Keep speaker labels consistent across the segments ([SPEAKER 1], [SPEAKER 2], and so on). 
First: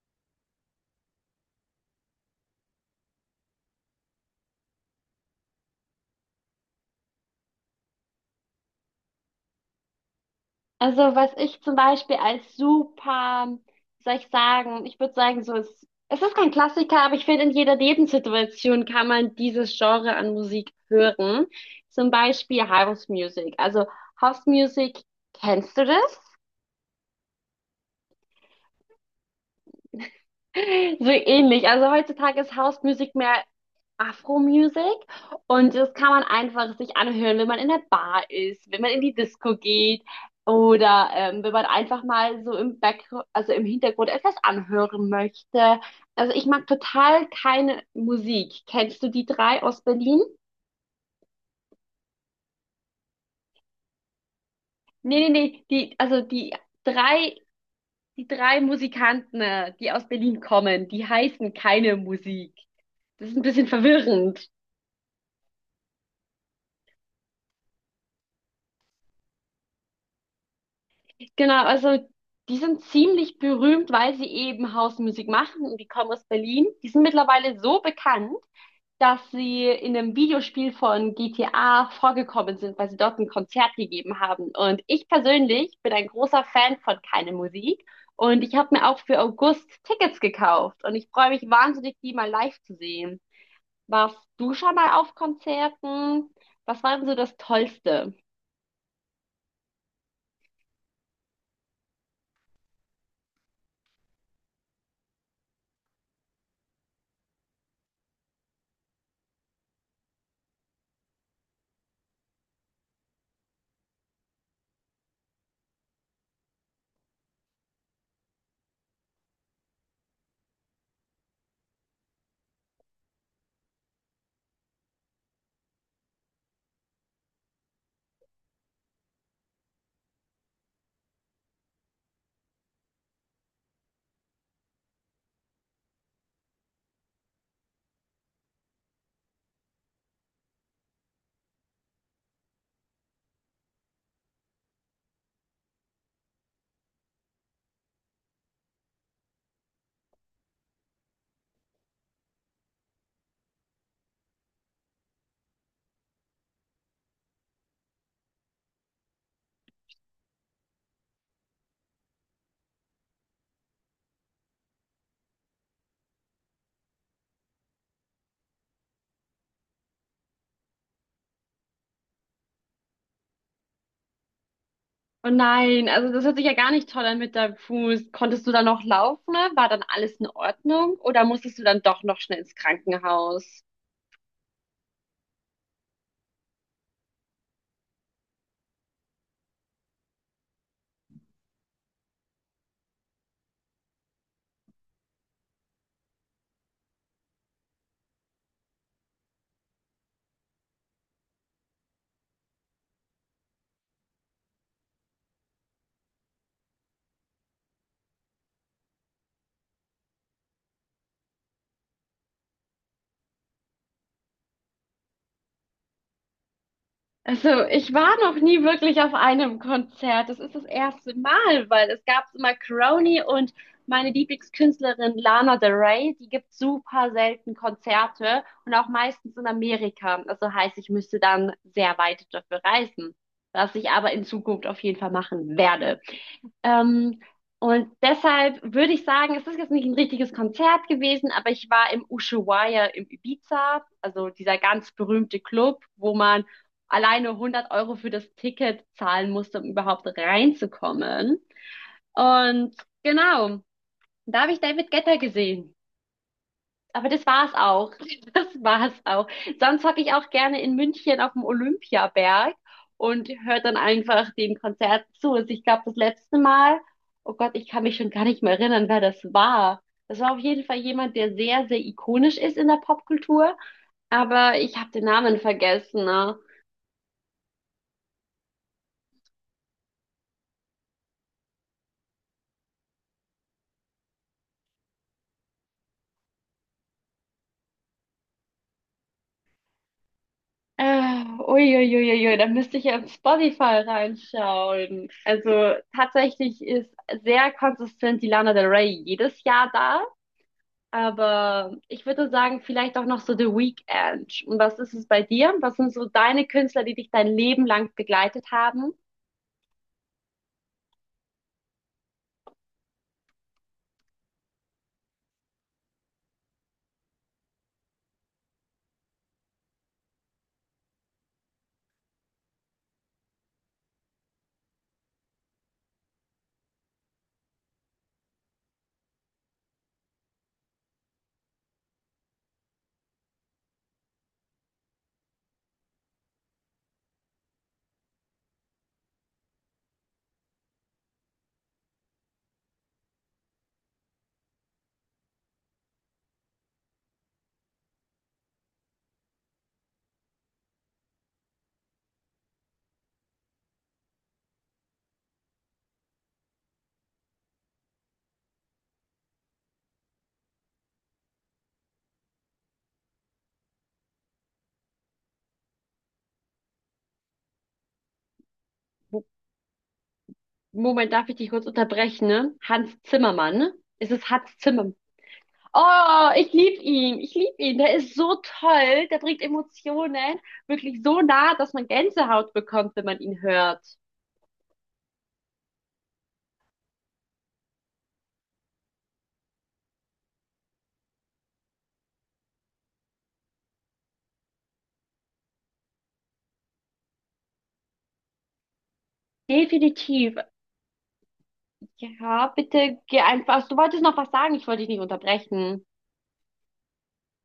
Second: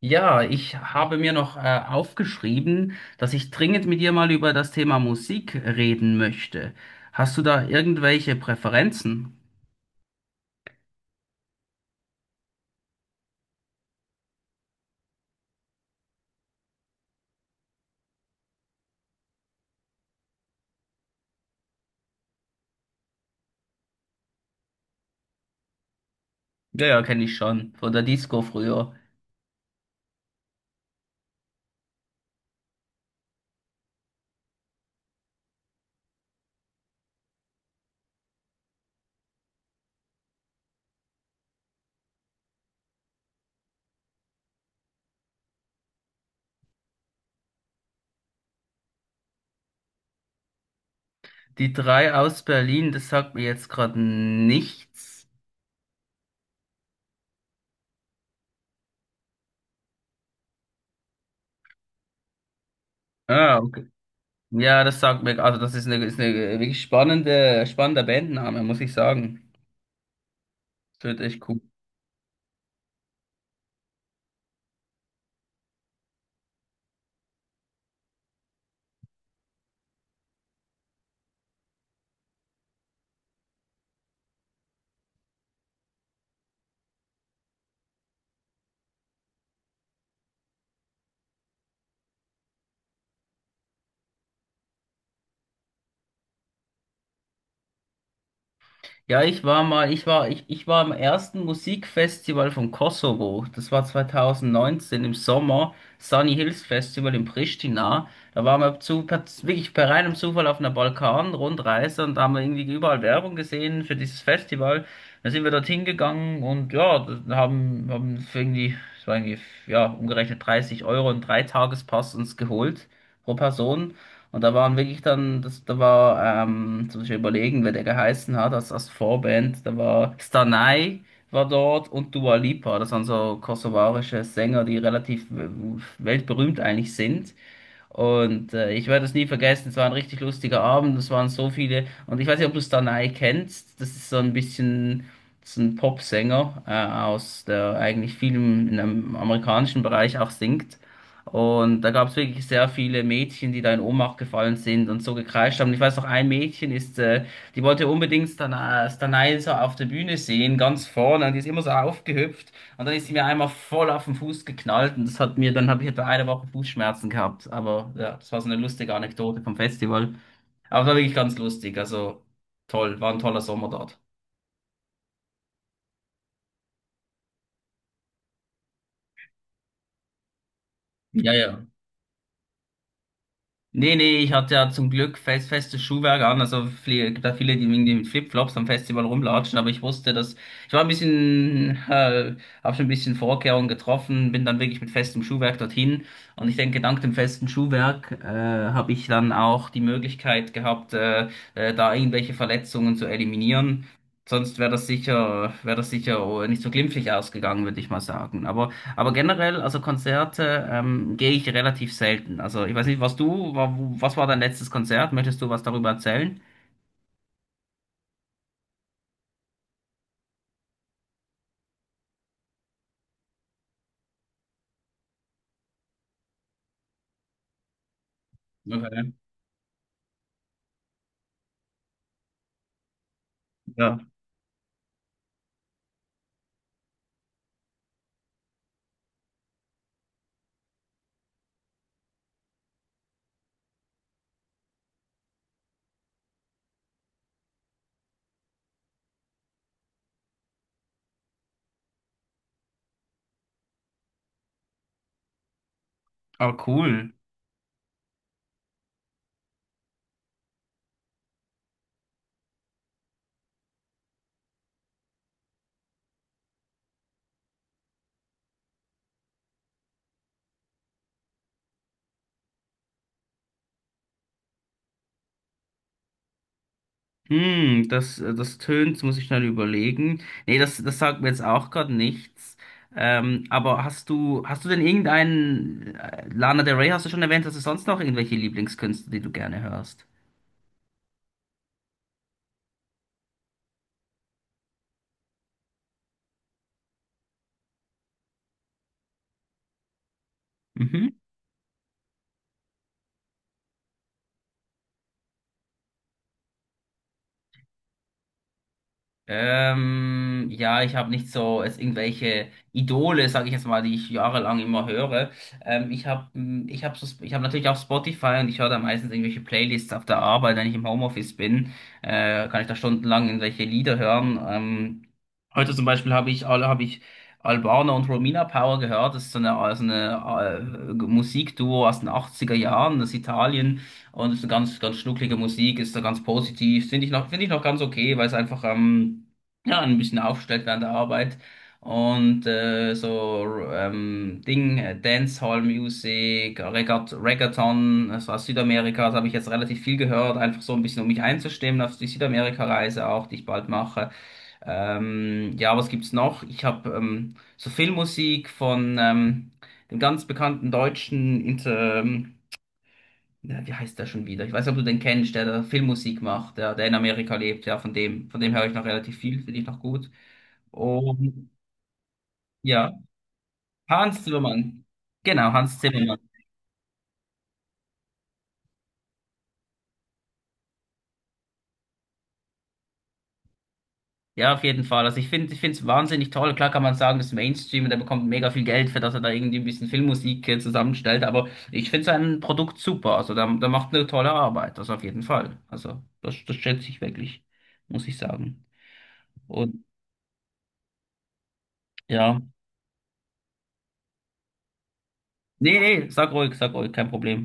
[SPEAKER 1] Ja, ich habe mir noch aufgeschrieben, dass ich dringend mit dir mal über das Thema Musik reden möchte. Hast du da irgendwelche Präferenzen?
[SPEAKER 2] Also was ich zum Beispiel als super, wie soll ich sagen, ich würde sagen, so es ist kein Klassiker, aber ich finde, in jeder Lebenssituation kann man dieses Genre an Musik hören. Zum Beispiel House Music. Also House Music, kennst du das?
[SPEAKER 1] Ja, ja, kenne ich schon, von der Disco früher.
[SPEAKER 2] So ähnlich. Also heutzutage ist House Music mehr Afro Music und das kann man einfach sich anhören, wenn man in der Bar ist, wenn man in die Disco geht oder wenn man einfach mal so im Back, also im Hintergrund etwas anhören möchte. Also ich mag total keine Musik. Kennst du die drei aus Berlin?
[SPEAKER 1] Die drei aus Berlin, das sagt mir jetzt gerade nichts.
[SPEAKER 2] Nee, nee, nee, die, also drei, die drei Musikanten, die aus Berlin kommen, die heißen keine Musik. Das ist ein
[SPEAKER 1] Ah,
[SPEAKER 2] bisschen
[SPEAKER 1] okay.
[SPEAKER 2] verwirrend.
[SPEAKER 1] Ja, das sagt mir, also das ist eine wirklich spannender Bandname, muss ich sagen. Das wird echt cool.
[SPEAKER 2] Genau, also die sind ziemlich berühmt, weil sie eben Hausmusik machen und die kommen aus Berlin. Die sind mittlerweile so bekannt, dass sie in einem Videospiel von GTA vorgekommen sind, weil sie dort ein Konzert gegeben haben. Und ich persönlich bin ein großer Fan von Keine Musik und ich habe mir auch für August Tickets gekauft und ich freue mich wahnsinnig, die mal live zu sehen. Warst du schon mal auf Konzerten? Was war denn so das Tollste?
[SPEAKER 1] Ja, ich war mal, ich war, ich war am ersten Musikfestival vom Kosovo. Das war 2019 im Sommer, Sunny Hills Festival in Pristina. Da waren wir wirklich per reinem Zufall auf einer Balkan-Rundreise und da haben wir irgendwie überall Werbung gesehen für dieses Festival. Dann sind wir dorthin gegangen und ja, da haben für irgendwie, ja, umgerechnet 30€ und Dreitagespass uns geholt pro Person. Und da waren wirklich dann, das, da war, jetzt muss überlegen, wer der geheißen hat, als Vorband, da war Stanai war dort und Dua Lipa, das waren so kosovarische Sänger, die relativ weltberühmt eigentlich sind. Und ich werde es nie vergessen, es war ein richtig lustiger Abend, es waren so viele. Und ich weiß nicht, ob du Stanai kennst, das ist so ein bisschen so ein Popsänger aus, der eigentlich viel in einem amerikanischen Bereich auch singt. Und da gab es wirklich sehr viele Mädchen, die da in Ohnmacht gefallen sind und so gekreischt haben. Ich weiß noch, ein Mädchen ist, die wollte unbedingt Stanai so auf der Bühne sehen, ganz vorne, und die ist immer so aufgehüpft. Und dann ist sie mir einmal voll auf den Fuß geknallt und dann habe ich etwa eine Woche Fußschmerzen gehabt. Aber ja, das war so eine lustige Anekdote vom Festival. Aber war wirklich ganz lustig. Also toll, war ein toller Sommer dort.
[SPEAKER 2] Oh nein, also das hört sich ja gar nicht toll an mit deinem Fuß. Konntest du dann noch laufen, ne? War dann alles in Ordnung? Oder
[SPEAKER 1] Ja,
[SPEAKER 2] musstest du
[SPEAKER 1] ja.
[SPEAKER 2] dann doch noch schnell ins Krankenhaus?
[SPEAKER 1] Nee, nee, ich hatte ja zum Glück festes Schuhwerk an. Also gibt da viele, die irgendwie mit Flipflops am Festival rumlatschen, aber ich wusste, dass ich war ein bisschen, habe schon ein bisschen Vorkehrungen getroffen, bin dann wirklich mit festem Schuhwerk dorthin. Und ich denke, dank dem festen Schuhwerk habe ich dann auch die Möglichkeit gehabt, da irgendwelche Verletzungen zu eliminieren. Sonst wäre wäre das sicher nicht so glimpflich ausgegangen, würde ich mal sagen. Aber generell, also Konzerte gehe ich relativ selten. Also ich weiß nicht, was war dein letztes Konzert? Möchtest du was darüber erzählen?
[SPEAKER 2] Also ich war noch nie wirklich auf einem Konzert. Das ist das erste Mal, weil es gab immer Crony und meine Lieblingskünstlerin Lana Del Rey, die gibt super selten Konzerte und auch
[SPEAKER 1] Okay.
[SPEAKER 2] meistens in Amerika. Also heißt, ich müsste dann sehr weit dafür reisen, was ich
[SPEAKER 1] Ja.
[SPEAKER 2] aber in Zukunft auf jeden Fall machen werde. Ähm, und deshalb würde ich sagen, es ist jetzt nicht ein richtiges Konzert gewesen, aber ich war im Ushuaia im Ibiza, also dieser ganz berühmte Club, wo man alleine 100 € für das Ticket zahlen musste, um überhaupt reinzukommen. Und genau, da habe ich David Guetta gesehen.
[SPEAKER 1] Ah,
[SPEAKER 2] Aber
[SPEAKER 1] cool.
[SPEAKER 2] das war's auch. Das war's auch. Sonst hocke ich auch gerne in München auf dem Olympiaberg und höre dann einfach den Konzert zu. Also ich glaube, das letzte Mal, oh Gott, ich kann mich schon gar nicht mehr erinnern, wer das war. Das war auf jeden Fall jemand, der sehr, sehr ikonisch ist in der Popkultur, aber ich habe den Namen vergessen. Ne?
[SPEAKER 1] Hm, das tönt, muss ich schnell überlegen. Nee, das sagt mir jetzt auch gerade nichts. Aber hast du denn irgendeinen, Lana Del Rey hast du schon erwähnt, hast du sonst noch irgendwelche Lieblingskünstler, die du gerne hörst?
[SPEAKER 2] Uiuiuiui, da müsste ich ja auf Spotify reinschauen. Also tatsächlich ist sehr konsistent die Lana Del Rey jedes Jahr da.
[SPEAKER 1] Mhm.
[SPEAKER 2] Aber ich würde sagen, vielleicht auch noch so The Weeknd. Und was ist es bei dir? Was sind so deine Künstler, die dich dein Leben lang begleitet haben?
[SPEAKER 1] Ja, ich habe nicht so es irgendwelche Idole, sage ich jetzt mal, die ich jahrelang immer höre. Ähm, ich habe ich hab natürlich auch Spotify und ich höre da meistens irgendwelche Playlists auf der Arbeit, wenn ich im Homeoffice bin, kann ich da stundenlang irgendwelche Lieder hören. Heute zum Beispiel hab ich Albaner und Romina Power gehört. Das ist so eine Musikduo aus den 80er Jahren aus Italien. Und es ist eine ganz schnucklige Musik, ist da ganz positiv. Finde ich noch ganz okay, weil es einfach ja, ein bisschen aufstellt während der Arbeit. Und Dancehall-Musik, Reggaeton, das war Südamerika, das habe ich jetzt relativ viel gehört, einfach so ein bisschen, um mich einzustimmen auf die Südamerika-Reise auch, die ich bald mache. Ja, was gibt's noch? Ich habe so Filmmusik von dem ganz bekannten deutschen Inter na, wie heißt der schon wieder? Ich weiß nicht, ob du den kennst, der da Filmmusik macht, der in Amerika lebt, ja, von dem höre ich noch relativ viel, finde ich noch gut.
[SPEAKER 2] Moment, darf ich
[SPEAKER 1] Und
[SPEAKER 2] dich kurz unterbrechen, ne?
[SPEAKER 1] ja,
[SPEAKER 2] Hans Zimmermann. Ist
[SPEAKER 1] Hans
[SPEAKER 2] es Hans
[SPEAKER 1] Zimmermann.
[SPEAKER 2] Zimmermann?
[SPEAKER 1] Genau, Hans Zimmermann.
[SPEAKER 2] Oh, ich liebe ihn. Ich liebe ihn. Der ist so toll. Der bringt Emotionen wirklich so nah, dass man Gänsehaut bekommt, wenn man ihn hört.
[SPEAKER 1] Ja, auf jeden Fall. Also ich finde es wahnsinnig toll. Klar kann man sagen, das ist Mainstream und er bekommt mega viel Geld für, dass er da irgendwie ein bisschen Filmmusik zusammenstellt, aber ich finde sein Produkt super. Also da macht eine tolle Arbeit, das auf jeden Fall. Also das schätze ich wirklich, muss ich sagen. Und
[SPEAKER 2] Definitiv.
[SPEAKER 1] ja.
[SPEAKER 2] Ja, bitte geh einfach. Du wolltest noch was sagen. Ich wollte dich nicht
[SPEAKER 1] Nee,
[SPEAKER 2] unterbrechen.
[SPEAKER 1] nee, sag ruhig, kein Problem.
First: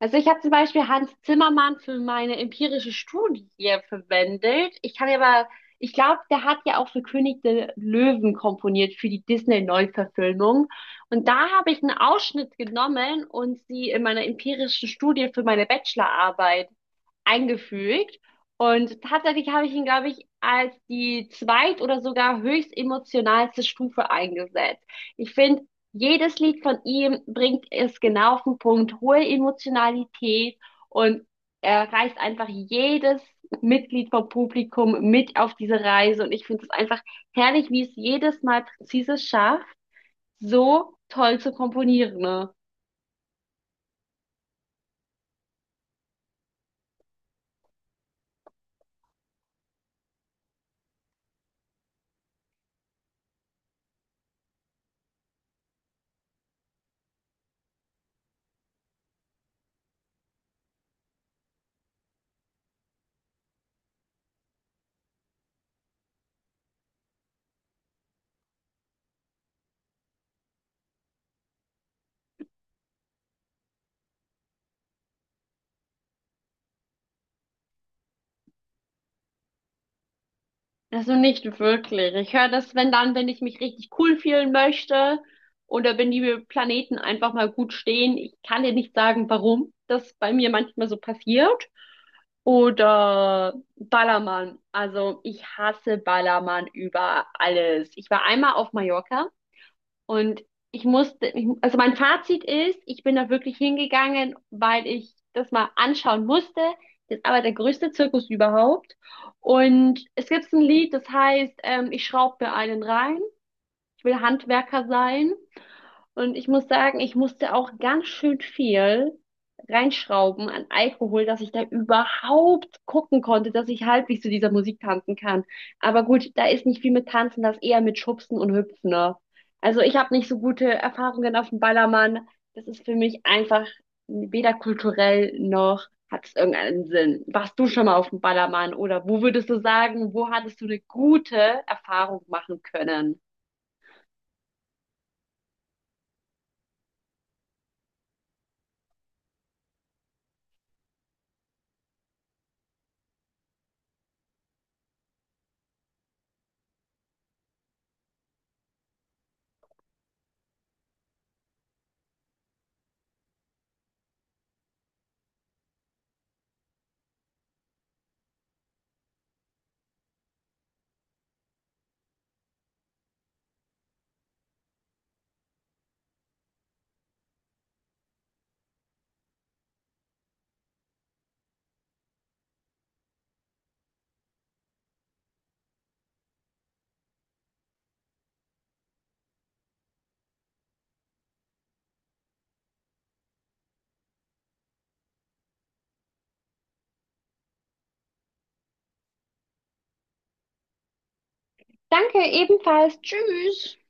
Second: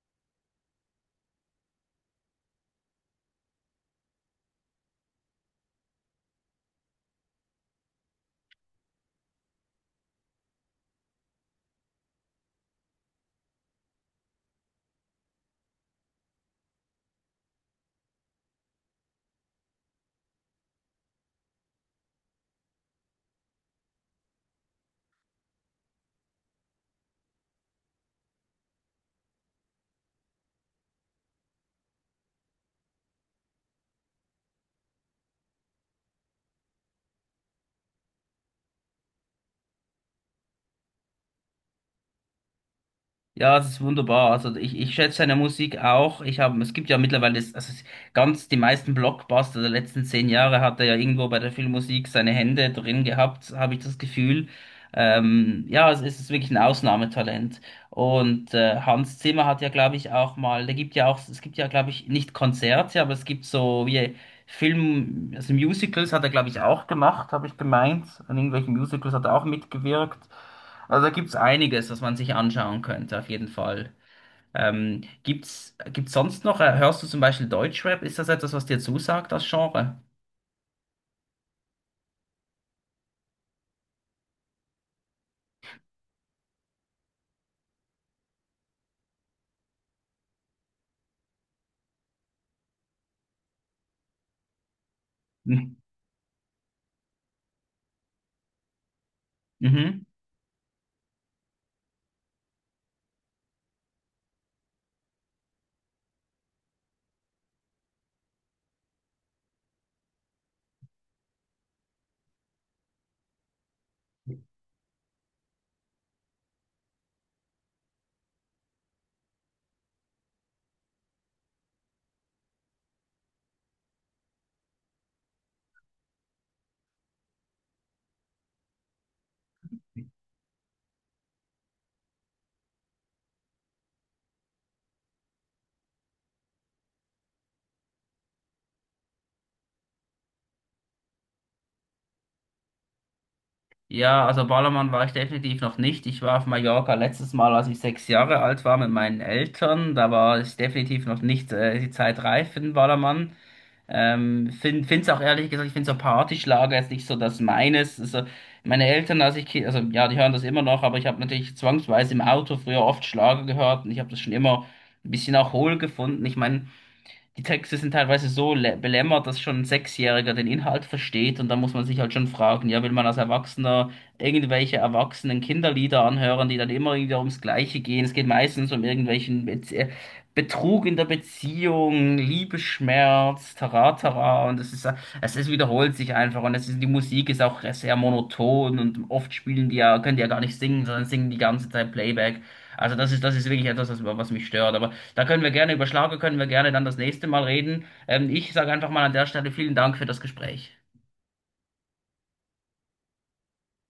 [SPEAKER 2] Also ich habe zum Beispiel Hans Zimmermann für meine empirische Studie verwendet. Ich kann aber, ich glaube, der hat ja auch für König der Löwen komponiert, für die Disney-Neuverfilmung. Und da habe ich einen Ausschnitt genommen und sie in meiner empirischen Studie für meine Bachelorarbeit eingefügt. Und tatsächlich habe ich ihn, glaube ich, als die zweit- oder sogar höchst emotionalste Stufe eingesetzt. Ich finde, jedes Lied von ihm bringt es genau auf den Punkt, hohe Emotionalität und er reißt einfach jedes Mitglied vom Publikum mit auf diese Reise. Und ich finde es einfach herrlich, wie es jedes Mal präzise schafft, so toll zu komponieren. Ne?
[SPEAKER 1] Ja, das ist wunderbar. Also ich schätze seine Musik auch. Ich habe, es gibt ja mittlerweile, ganz die meisten Blockbuster der letzten 10 Jahre hat er ja irgendwo bei der Filmmusik seine Hände drin gehabt, habe ich das Gefühl. Ja, es ist wirklich ein Ausnahmetalent. Und Hans Zimmer hat ja, glaube ich, auch mal, da gibt ja auch, es gibt ja, glaube ich, nicht Konzerte, aber es gibt so wie Film, also Musicals hat er, glaube ich, auch gemacht, habe ich gemeint. An irgendwelchen Musicals hat er auch mitgewirkt. Also da gibt's einiges, was man sich anschauen könnte, auf jeden Fall. Gibt's sonst noch, hörst du zum Beispiel Deutschrap? Ist das etwas, was dir zusagt, das Genre?
[SPEAKER 2] Also nicht wirklich. Ich höre das, wenn dann, wenn ich mich richtig cool fühlen möchte oder wenn die Planeten einfach mal gut stehen. Ich kann dir nicht sagen, warum das bei mir manchmal so passiert. Oder Ballermann. Also ich
[SPEAKER 1] Mhm.
[SPEAKER 2] hasse Ballermann über alles. Ich war einmal auf Mallorca
[SPEAKER 1] Mhm.
[SPEAKER 2] und ich musste, ich, also mein Fazit ist, ich bin da wirklich hingegangen, weil ich das mal anschauen musste. Das ist aber der größte Zirkus überhaupt. Und es gibt ein Lied, das heißt, ich schraub mir einen rein. Ich will Handwerker sein. Und ich muss sagen, ich musste auch ganz schön viel reinschrauben an Alkohol, dass ich da überhaupt gucken konnte, dass ich halbwegs zu dieser Musik tanzen kann. Aber gut, da ist nicht viel mit Tanzen, das eher mit Schubsen und Hüpfen. Ne? Also ich habe nicht so gute Erfahrungen auf dem Ballermann. Das ist für mich einfach weder kulturell noch hat es irgendeinen Sinn. Warst du schon mal auf dem Ballermann oder wo würdest du sagen, wo hattest du eine gute Erfahrung machen können?
[SPEAKER 1] Ja, also Ballermann war ich definitiv noch nicht. Ich war auf Mallorca letztes Mal, als ich 6 Jahre alt war, mit meinen Eltern. Da war ich definitiv noch nicht, die Zeit reif für den Ballermann. Find's auch ehrlich gesagt, ich finde so Partyschlager jetzt nicht so das meines. Also meine Eltern, als ich, Ki- also ja, die hören das immer noch, aber ich habe natürlich zwangsweise im Auto früher oft Schlager gehört und ich habe das schon immer ein bisschen auch hohl gefunden. Ich meine, die Texte sind teilweise so belämmert, dass schon ein Sechsjähriger den Inhalt versteht und da muss man sich halt schon fragen, ja, will man als Erwachsener irgendwelche erwachsenen Kinderlieder anhören, die dann immer wieder ums Gleiche gehen? Es geht meistens um irgendwelchen Bez Betrug in der Beziehung, Liebesschmerz, Taratara und es ist wiederholt sich einfach und es ist, die Musik ist auch sehr monoton und oft spielen die ja, können die ja gar nicht singen, sondern singen die ganze Zeit Playback. Also das ist wirklich etwas, was mich stört. Aber da können wir gerne über Schlager, können wir gerne dann das nächste Mal reden. Ich sage einfach mal an der Stelle vielen Dank für das Gespräch.
[SPEAKER 2] Danke, ebenfalls. Tschüss.